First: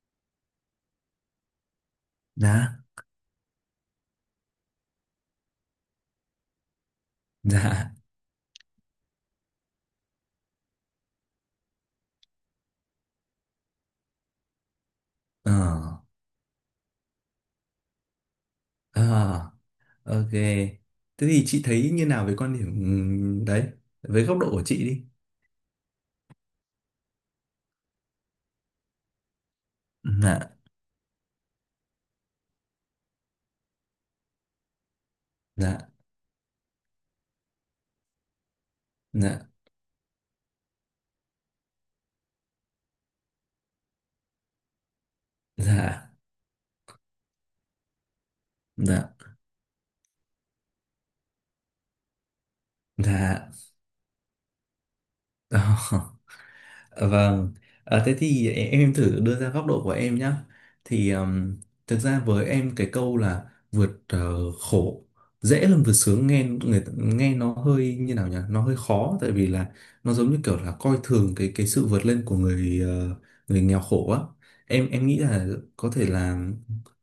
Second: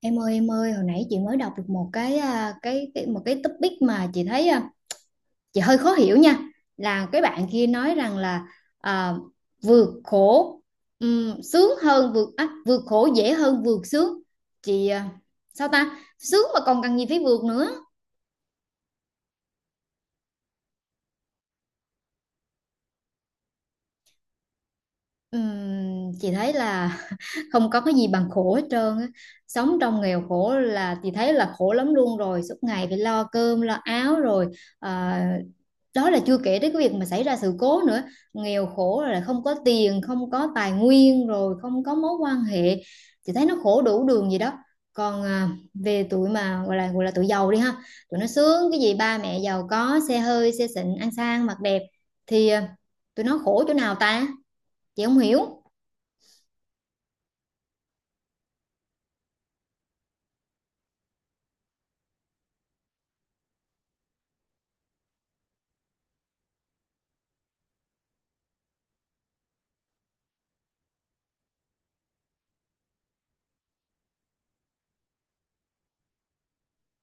Em ơi, hồi nãy chị mới đọc được Dạ. Một cái topic mà chị thấy chị hơi khó hiểu nha. Là cái bạn kia Dạ. nói rằng là à, vượt khổ vượt khổ dễ hơn vượt sướng. Chị à, ờ Sao ta? Sướng mà còn cần gì phải vượt nữa. ờ ok. Thế thì chị thấy như nào về quan điểm đấy, với góc độ của chị đi. Chị thấy là không có cái gì bằng khổ hết trơn á. Sống trong nghèo Dạ. khổ là chị thấy là khổ lắm luôn rồi, suốt ngày phải lo cơm, lo áo rồi ờ, Dạ. đó là chưa kể tới cái việc mà xảy ra sự cố nữa. Nghèo khổ rồi là không Dạ. có tiền, không có tài nguyên rồi không có mối quan hệ, chị thấy nó khổ đủ đường gì đó. Còn về Dạ. tụi mà gọi là tụi giàu đi ha, tụi nó sướng cái gì, Dạ. ba mẹ giàu có xe hơi xe xịn ăn sang mặc đẹp, thì tụi nó Dạ. khổ chỗ nào ta, chị không Ờ. hiểu. Vâng, thế thì em thử đưa ra góc độ của em nhé. Thì thực ra với em cái câu là vượt khổ dễ hơn vượt sướng nghe người nghe nó hơi như nào nhỉ? Nó hơi khó tại vì là nó giống như kiểu là coi thường cái sự vượt lên của người nghèo khổ á. Em nghĩ là có thể là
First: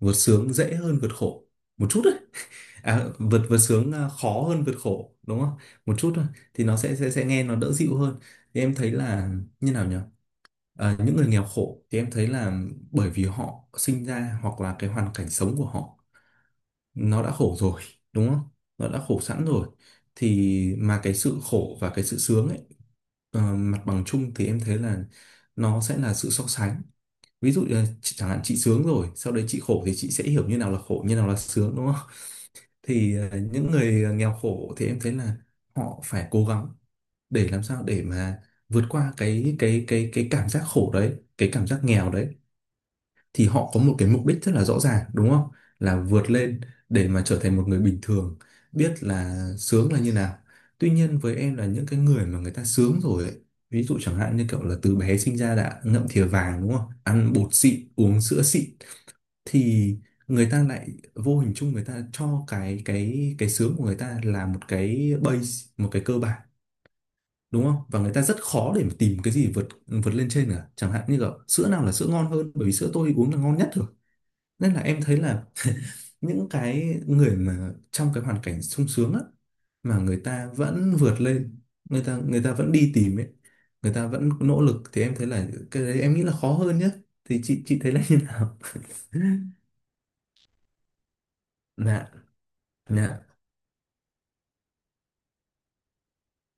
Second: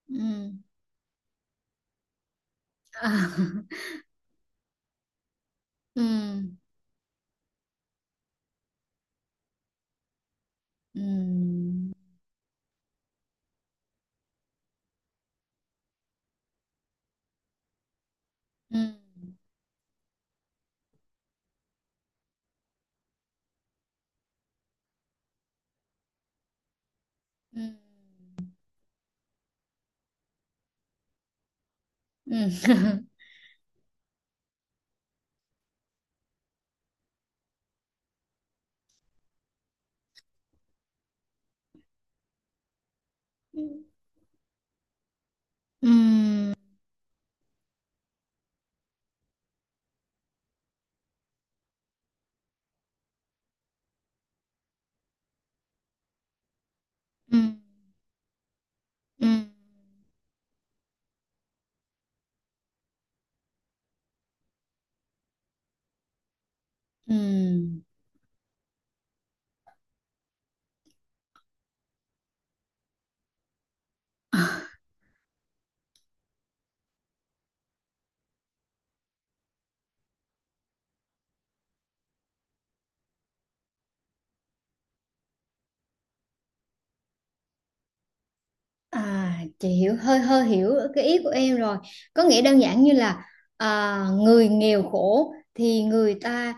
vượt sướng Ừ. dễ hơn vượt khổ một chút đấy. À, À. vượt vượt sướng khó hơn vượt khổ đúng không? Một Ừ. chút thôi thì nó sẽ nghe nó đỡ dịu hơn. Thì em thấy là như nào nhỉ? Những người nghèo Ừ. khổ thì em thấy là bởi vì họ sinh ra hoặc là cái hoàn cảnh sống của họ nó đã khổ rồi đúng không? Ừ. Nó đã khổ sẵn rồi thì mà cái sự khổ và cái sự sướng ấy, mặt bằng chung thì em thấy là nó sẽ là sự so sánh, ví Ừ. dụ như là chẳng hạn chị sướng rồi sau đấy chị khổ thì chị sẽ hiểu như nào là khổ như nào là sướng đúng không? Ừ. Thì những người nghèo khổ thì em thấy là họ phải cố gắng để làm sao để mà vượt qua cái cảm giác khổ đấy, cái cảm giác nghèo đấy, thì họ có một cái mục đích rất là rõ ràng đúng không, Ừ. là vượt lên để mà trở thành một người bình thường, biết là sướng là như nào. Tuy nhiên với em là những cái người mà người ta sướng rồi ấy, ví dụ chẳng hạn như kiểu là từ bé sinh ra đã ngậm thìa vàng đúng không, ăn Ừ. Ừ. bột xịn uống sữa xịn, Ừ. thì người ta lại vô hình chung người ta cho cái sướng của người ta là một cái base, một cái cơ bản Ừ. đúng không, và người ta rất khó để mà tìm cái gì vượt vượt lên trên cả, chẳng hạn như kiểu sữa nào là sữa ngon hơn bởi vì sữa tôi uống là ngon nhất rồi, nên là em thấy là những cái người mà trong cái hoàn cảnh sung sướng á, mà người ta vẫn vượt lên, người ta vẫn đi tìm ấy, người ta vẫn nỗ lực, thì em thấy là cái đấy em nghĩ là khó hơn nhá. Thì chị thấy là như nào? À, chị hiểu hơi hơi hiểu cái ý của em rồi. Dạ. Có nghĩa đơn giản như Dạ. là à, người nghèo khổ thì người ta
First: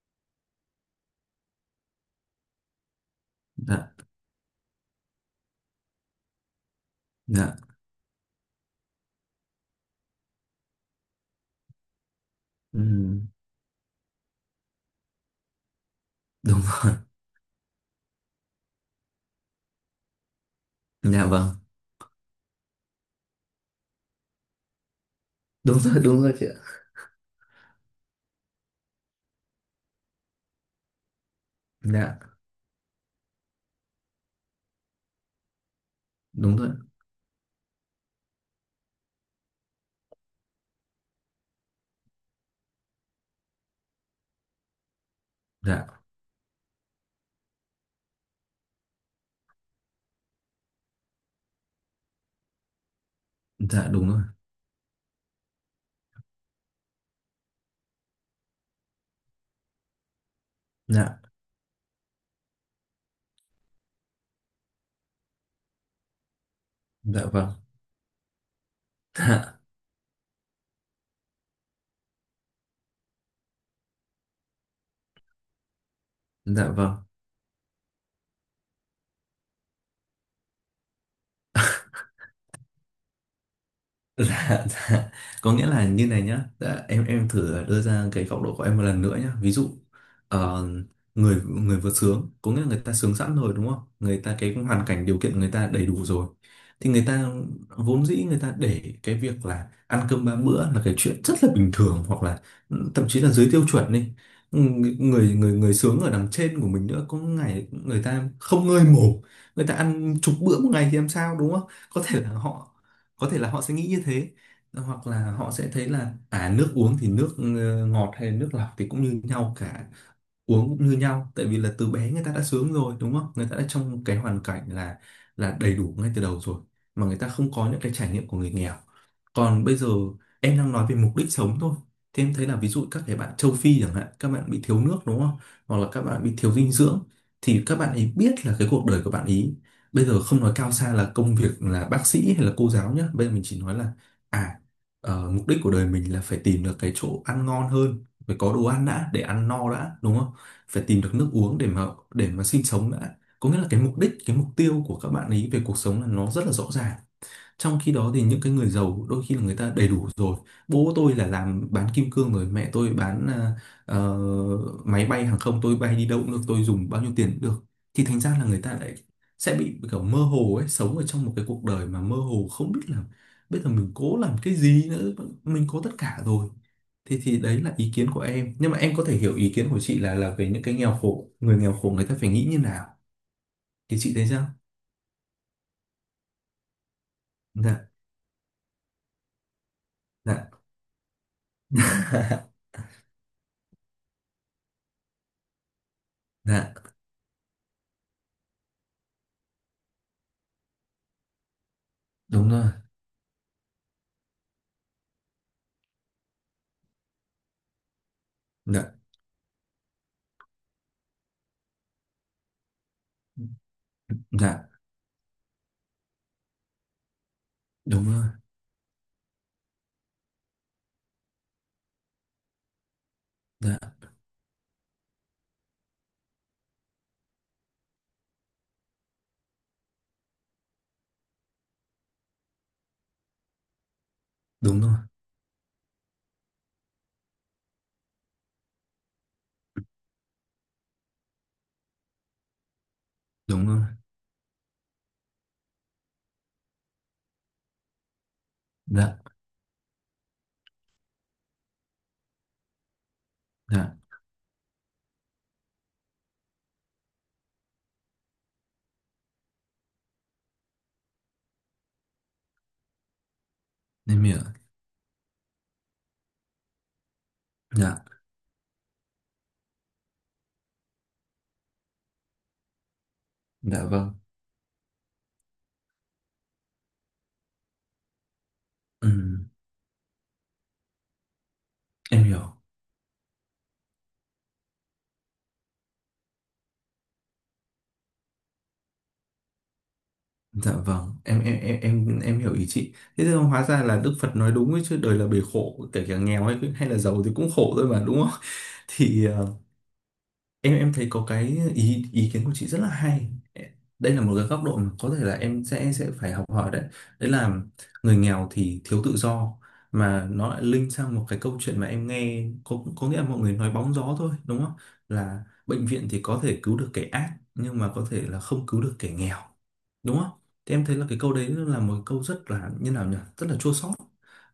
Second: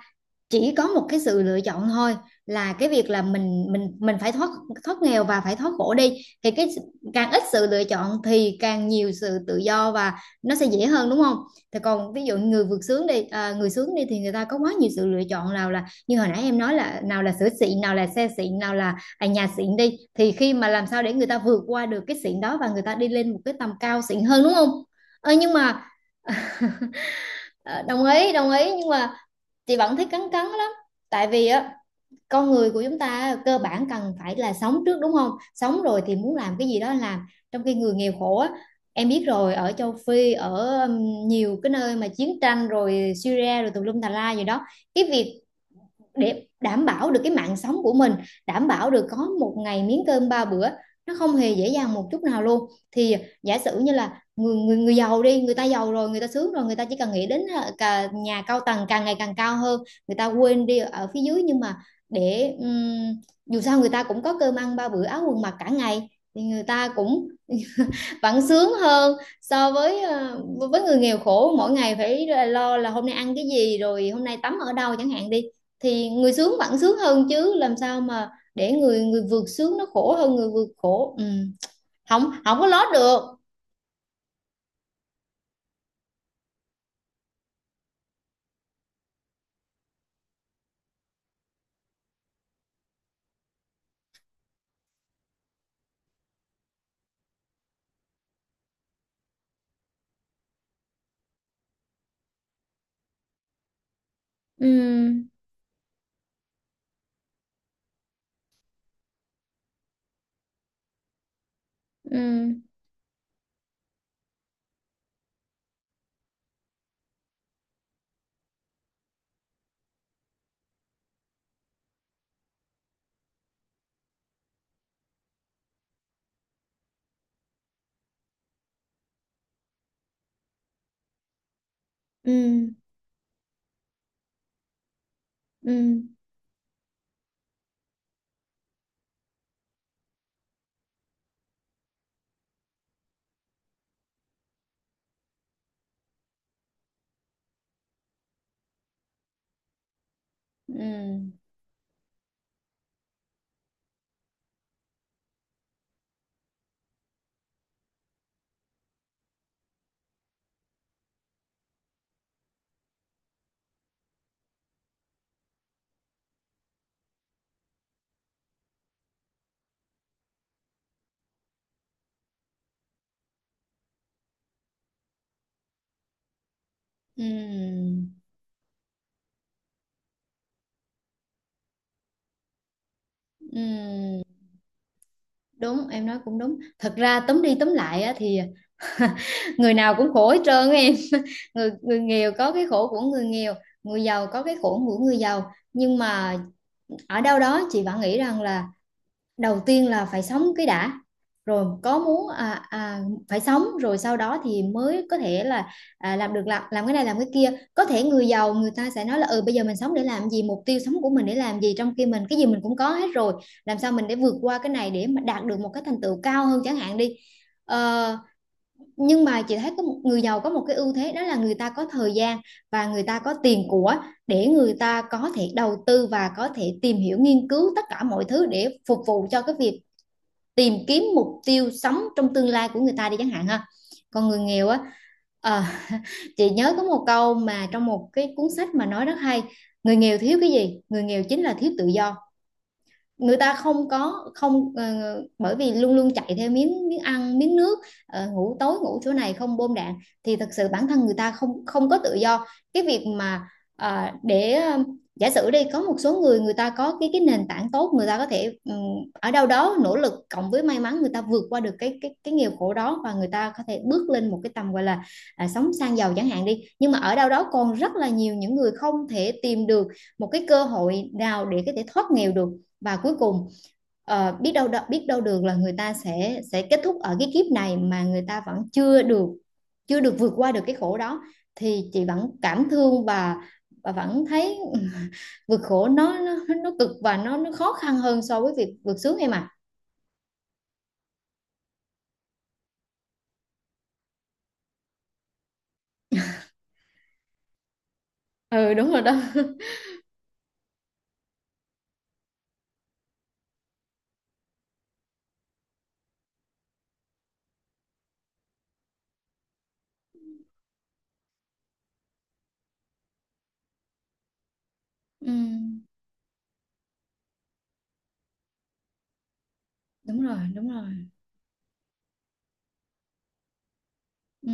chỉ có một cái sự lựa chọn thôi, là cái việc là mình mình Dạ. mình phải thoát thoát nghèo và phải thoát khổ đi, thì cái càng ít Dạ. sự lựa chọn thì càng nhiều sự tự do, và nó sẽ dễ hơn đúng không. Thì còn ví dụ người vượt sướng đi, Ừm, người sướng đi thì người ta có quá nhiều sự lựa chọn, nào là như hồi nãy em Đúng nói, rồi. là nào là sữa xịn, nào là xe xịn, nào là nhà xịn đi, thì khi mà làm sao để Dạ người ta vâng. vượt qua được cái xịn đó và người ta đi lên một cái tầm cao xịn hơn đúng không. Ờ, nhưng Đúng mà rồi, đúng rồi chị ạ. ờ, đồng ý đồng ý, nhưng mà chị vẫn thấy cắn cắn lắm. Tại vì á, Dạ. con người của chúng ta cơ bản cần phải là sống trước đúng không, sống rồi thì muốn làm Đúng cái rồi. gì đó làm. Trong khi người nghèo khổ á, em biết rồi, ở châu Phi, ở nhiều cái nơi mà chiến tranh rồi Syria rồi tùm lum tà la gì đó, cái việc Dạ. để đảm bảo được cái mạng sống của mình, đảm bảo được có một ngày miếng cơm ba bữa, nó không hề dễ dàng một chút nào luôn. Thì giả sử Dạ. như Đúng là rồi. người người người giàu đi, người ta giàu rồi, người ta sướng rồi, người ta chỉ cần nghĩ đến cả nhà cao tầng càng ngày càng cao hơn, người ta quên đi ở phía Dạ. dưới, nhưng mà để dù sao người ta cũng có cơm ăn ba bữa áo quần mặc cả ngày, thì người ta Dạ cũng vâng. vẫn sướng hơn Dạ. so với người nghèo khổ mỗi ngày phải lo là hôm nay ăn cái gì rồi hôm nay tắm ở đâu chẳng hạn đi, thì người sướng Dạ vẫn vâng. sướng hơn chứ, làm sao mà để người người vượt sướng nó khổ hơn người vượt khổ. Ừ. không không có lót được. Dạ, dạ. Có nghĩa là như này nhá, dạ, em thử đưa ra cái góc độ của em một lần nữa nhá. Ví dụ ờ, người người vượt sướng, có nghĩa là người ta sướng sẵn rồi đúng không? Người ta cái hoàn cảnh điều kiện người ta đầy đủ rồi, thì người ta vốn dĩ người ta để cái việc là ăn cơm ba bữa là cái chuyện rất là bình thường, hoặc là thậm chí là dưới tiêu chuẩn đi. Ừ, Ừ. Người người người sướng ở đằng trên của mình nữa, có ngày người ta không ngơi mồm, người ta ăn chục bữa một ngày thì làm sao đúng không? Có Ừ. thể là họ có thể là họ sẽ nghĩ như thế, hoặc là họ sẽ thấy là nước uống thì nước ngọt hay nước lọc thì cũng như nhau cả, uống cũng như nhau, tại vì là từ bé người ta đã sướng rồi đúng không, người ta đã trong cái hoàn cảnh là đầy đủ ngay từ đầu rồi, mà người ta không có những cái trải nghiệm của người nghèo. Còn bây giờ em đang nói về mục đích sống thôi. Thế Ừ. em thấy là ví dụ các cái bạn châu Phi chẳng hạn, các bạn bị thiếu nước đúng không? Hoặc là Ừ. các bạn bị thiếu dinh dưỡng, thì các bạn ấy biết là cái cuộc đời của bạn ấy bây giờ không nói cao xa là công việc là bác sĩ hay là cô giáo nhá, bây giờ mình chỉ nói là à mục đích của đời mình là phải tìm được cái chỗ ăn ngon hơn, phải có đồ ăn đã để ăn no đã đúng không? Phải tìm được nước Ừ. uống để mà sinh sống đã. Có nghĩa là cái mục đích, cái mục tiêu của các bạn ấy về cuộc sống là nó rất là rõ ràng, trong khi đó thì những cái người giàu đôi khi là người ta đầy đủ rồi. Bố tôi là làm bán kim cương rồi, mẹ tôi bán ờ, máy bay hàng không, tôi bay đi đâu cũng được, tôi dùng bao nhiêu tiền cũng được. Thì thành ra là người ta lại sẽ bị kiểu mơ hồ ấy, sống ở trong một cái cuộc đời mà mơ hồ không biết là bây giờ mình cố làm cái gì nữa, mình có tất cả rồi. Thì Ừ. thì đấy là ý kiến của em. Nhưng mà em có thể hiểu ý kiến của chị là về những cái nghèo khổ người ta phải nghĩ như nào. Thì chị Ừ. thấy sao? Đúng, em nói cũng đúng, thật ra tóm đi tóm Dạ, lại á, thì người nào cũng khổ hết dạ. trơn á em. người người nghèo có cái khổ của người nghèo, người giàu có cái khổ của người giàu, nhưng mà Dạ, ở đâu đó chị vẫn nghĩ rằng là đầu tiên là phải sống cái đã, rồi có muốn đúng rồi. Phải sống rồi sau đó thì mới có thể là làm cái này làm cái kia. Có thể người giàu người ta Dạ. sẽ nói là ừ bây giờ mình sống để làm gì, mục tiêu sống của mình để làm gì, trong khi mình cái gì mình cũng có hết rồi, làm sao mình để vượt qua Dạ, cái này để mà đạt được một cái thành tựu cao hơn chẳng hạn đi. đúng Ờ, rồi. nhưng mà chị thấy có một người giàu có một cái ưu thế, đó là người ta có thời gian và người ta có tiền Dạ, của, để người ta có thể đầu tư và có thể tìm hiểu nghiên cứu tất cả mọi thứ để phục vụ cho cái việc tìm kiếm mục tiêu sống trong tương lai của người ta đi chẳng hạn ha. Còn người nghèo đúng á rồi. ờ, chị nhớ có một câu mà trong một cái cuốn sách mà nói rất hay. Người nghèo thiếu cái gì, người nghèo chính là thiếu tự do. Người ta Đúng rồi. không có, không ờ, bởi vì luôn luôn chạy theo miếng miếng ăn miếng nước, ngủ tối ngủ chỗ Dạ, này không bom đạn, thì thật sự bản thân người ta không không có tự do. Cái việc mà dạ, ờ, để ờ, giả sử đi, có một số người, người ta có cái nền tảng tốt, người ta có thể ở đâu đó nỗ lực cộng với may mắn, người ta vượt qua được cái nghèo khổ đó, và người ta có thể bước em lên hiểu. một cái tầm gọi là sống sang giàu chẳng hạn đi, nhưng mà ở đâu đó còn rất Dạ, là nhiều những người không thể tìm được một cái cơ hội nào để có thể thoát nghèo được, và cuối cùng dạ vâng. Biết đâu được là người ta sẽ kết thúc ở cái kiếp này mà người ta vẫn chưa Ừ, được chưa được vượt qua được cái khổ đó, thì chị em vẫn hiểu. cảm thương và vẫn thấy vượt khổ nó nó cực và nó khó khăn hơn so với việc vượt sướng em ạ. Dạ vâng, em hiểu ý chị. Thế thì hóa ra là Đức Phật nói đúng ấy chứ, đời là bể khổ, kể cả nghèo hay hay là giàu thì cũng khổ thôi mà đúng không? Ừ đúng rồi đó. Thì em thấy có cái ý ý kiến của chị rất là hay. Đây là một cái góc độ mà có thể là em sẽ phải học hỏi đấy. Đấy là người nghèo thì thiếu tự do, mà nó lại link sang một cái câu chuyện mà em nghe, có nghĩa là mọi người nói bóng gió thôi đúng không, Ừ, là bệnh viện thì có thể cứu được kẻ ác nhưng mà có thể là không cứu được kẻ nghèo đúng đúng không. rồi đúng Thì em thấy rồi. là cái câu đấy là một câu rất là như nào nhỉ, rất là chua xót,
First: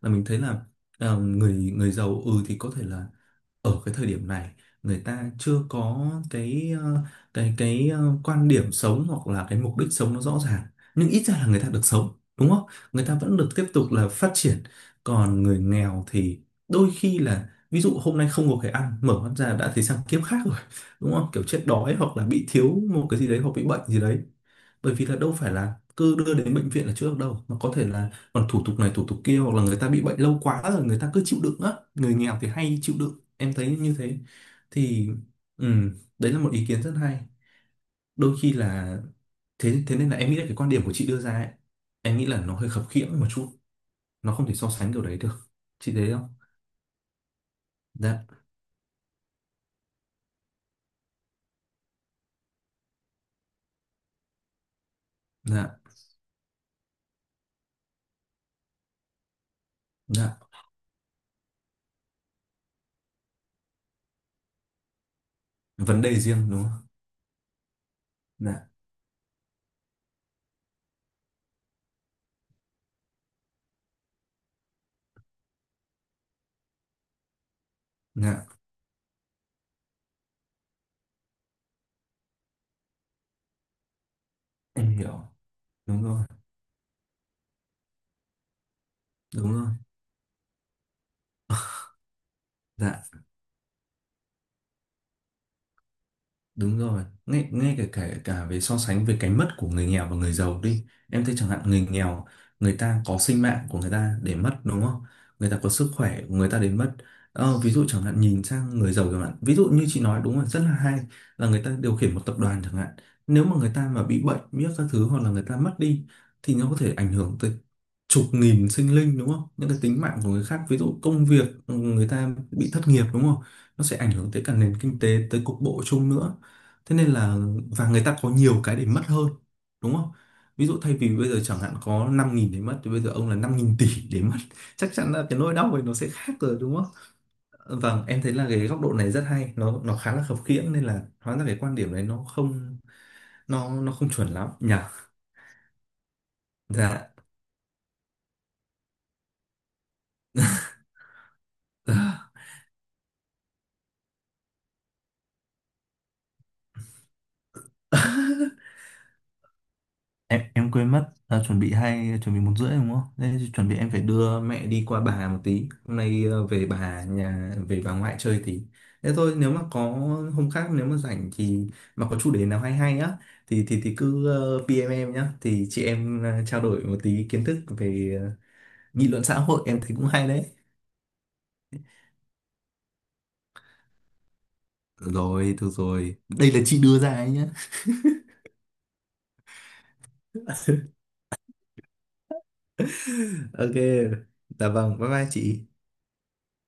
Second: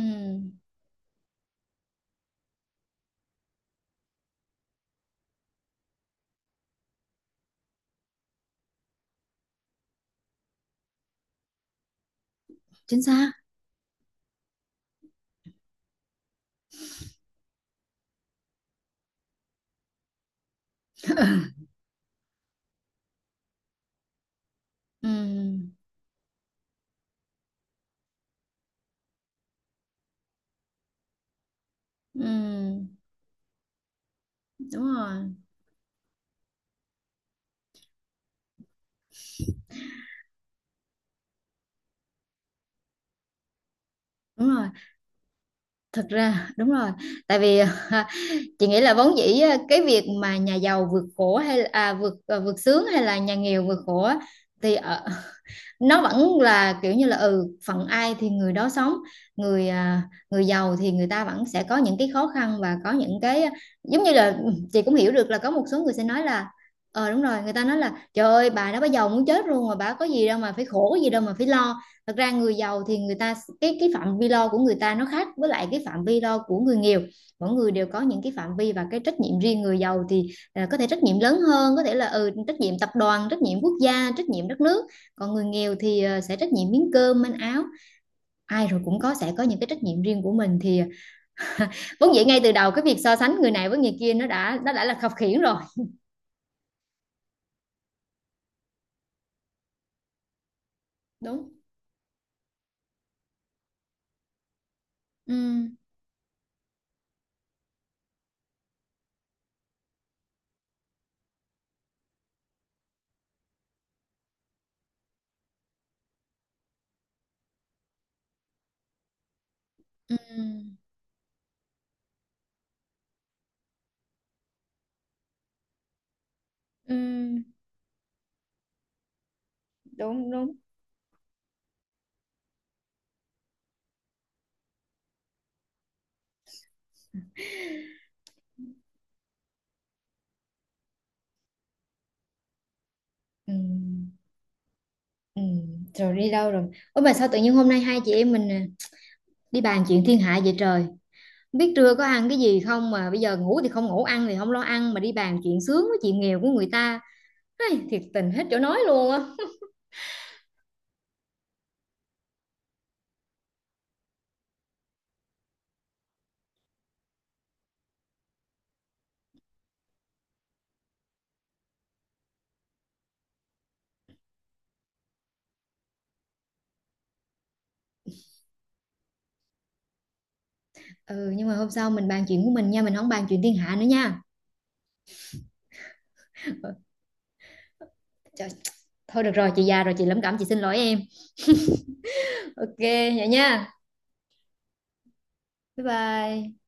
là mình thấy là người người giàu thì có thể là ở cái thời điểm này người ta chưa có cái quan điểm sống hoặc là cái mục đích sống nó rõ ràng, nhưng ít ra là người ta được sống đúng không, chính người ta xác. vẫn được tiếp tục là phát triển. Còn người nghèo thì đôi khi là ví dụ hôm nay không có cái ăn mở mắt ra đã thấy sang kiếp khác rồi đúng không, kiểu chết đói hoặc là bị thiếu một cái gì đấy hoặc bị bệnh gì đấy, bởi vì là đâu phải Ừ, là cứ đưa đến bệnh viện là chữa được đâu, mà có thể là còn thủ tục này thủ tục kia, hoặc là người ta bị bệnh lâu quá rồi người ta cứ chịu đựng á, người nghèo thì hay ừ, chịu đựng em thấy như thế. đúng Thì rồi ừm, đấy là một ý kiến rất hay. Đôi khi là thế, thế nên là em nghĩ là cái quan điểm của chị đưa ra ấy em nghĩ là nó hơi khập khiễng một chút, nó không đúng thể rồi. so sánh điều đấy được. Chị Thật thấy không? ra đúng rồi. Tại vì à, Dạ. chị nghĩ là vốn dĩ á, cái việc mà nhà giàu vượt khổ vượt sướng, hay là nhà nghèo vượt khổ á, thì ở, Dạ. nó vẫn là kiểu như là ừ phận ai thì người đó sống. người à, Dạ. người giàu thì người ta vẫn sẽ có những cái khó khăn và có những cái, giống như là chị cũng hiểu được là có một số người Vấn sẽ đề nói riêng là, đúng không? ờ đúng rồi, người ta nói là trời ơi, Dạ. bà đó bà giàu muốn chết luôn mà bà có gì đâu mà phải khổ, có gì đâu mà phải lo. Thật ra người giàu thì người ta, cái phạm vi lo của người ta nó khác với lại cái phạm vi lo của người nghèo. Mỗi người đều có những cái Dạ, phạm vi và cái trách nhiệm riêng. Người giàu thì có thể trách nhiệm lớn hơn, có thể là trách nhiệm tập đoàn, trách nhiệm quốc gia, trách nhiệm đất nước, em hiểu. còn người nghèo thì Đúng rồi, sẽ trách nhiệm miếng cơm manh áo. Ai rồi cũng sẽ có đúng những cái rồi. trách nhiệm riêng của mình, thì vốn dĩ ngay từ đầu cái việc Dạ. so sánh người này với người kia nó đã là khập khiễng rồi. Đúng rồi, ngay cả, cả về so sánh về cái mất của người nghèo và người giàu đi. Em thấy chẳng Đúng. hạn người nghèo, người ta có sinh mạng của người ta để mất đúng không? Ừ. Người ta có sức khỏe của người ta để mất. Ví dụ chẳng hạn nhìn sang người giàu chẳng hạn. Ví dụ như chị nói đúng rồi, rất là hay, là người ta điều khiển một tập đoàn chẳng hạn. Nếu mà người ta mà bị bệnh, biết các thứ hoặc là người ta mất đi thì nó có thể ảnh hưởng tới chục nghìn sinh linh đúng không? Những cái tính Ừ. mạng của người khác, ví dụ công việc người ta bị thất nghiệp đúng không? Nó sẽ ảnh hưởng tới cả nền kinh tế, tới cục bộ chung nữa. Ừ. Thế nên là, và người ta có nhiều cái để mất hơn đúng không? Đúng đúng. Ví dụ thay vì bây giờ chẳng hạn có 5.000 để mất thì bây giờ ông là 5.000 tỷ để mất chắc chắn là cái nỗi đau ấy nó sẽ khác rồi đúng không? Vâng, em thấy là cái góc độ này rất hay, nó khá là khập khiễng, nên là hóa ra cái quan điểm này nó không, Ừ, nó không chuẩn lắm nhỉ. ừ. Rồi đi đâu rồi? Ôi Dạ. mà sao tự nhiên hôm nay hai chị em mình đi bàn chuyện thiên hạ vậy trời. Không biết trưa có ăn cái gì không mà bây giờ ngủ thì không ngủ, ăn thì không lo ăn, mà đi bàn chuyện sướng với chuyện nghèo của người ta. Ai, thiệt tình hết chỗ nói luôn á. Em quên mất chuẩn bị hai, chuẩn bị 1:30 đúng không? Thế thì chuẩn bị em phải đưa mẹ đi qua bà một tí. Hôm nay về bà nhà, về bà ngoại chơi tí. Thế thôi nếu mà có hôm khác nếu mà rảnh thì, mà có chủ đề nào hay hay á, thì thì cứ PM em nhá. Thì chị em trao đổi một tí kiến thức về nghị luận xã hội, em thấy cũng hay đấy. Ừ, nhưng mà hôm sau mình bàn chuyện của mình nha, mình không bàn chuyện thiên hạ nữa nha. Được rồi, được rồi. Đây là Ờ. chị đưa ra ấy nhá. Trời, thôi được rồi, chị già rồi, chị lẩm cẩm, chị xin lỗi em. Ok vậy nha. Ok. Dạ vâng, bye bye chị. Bye bye.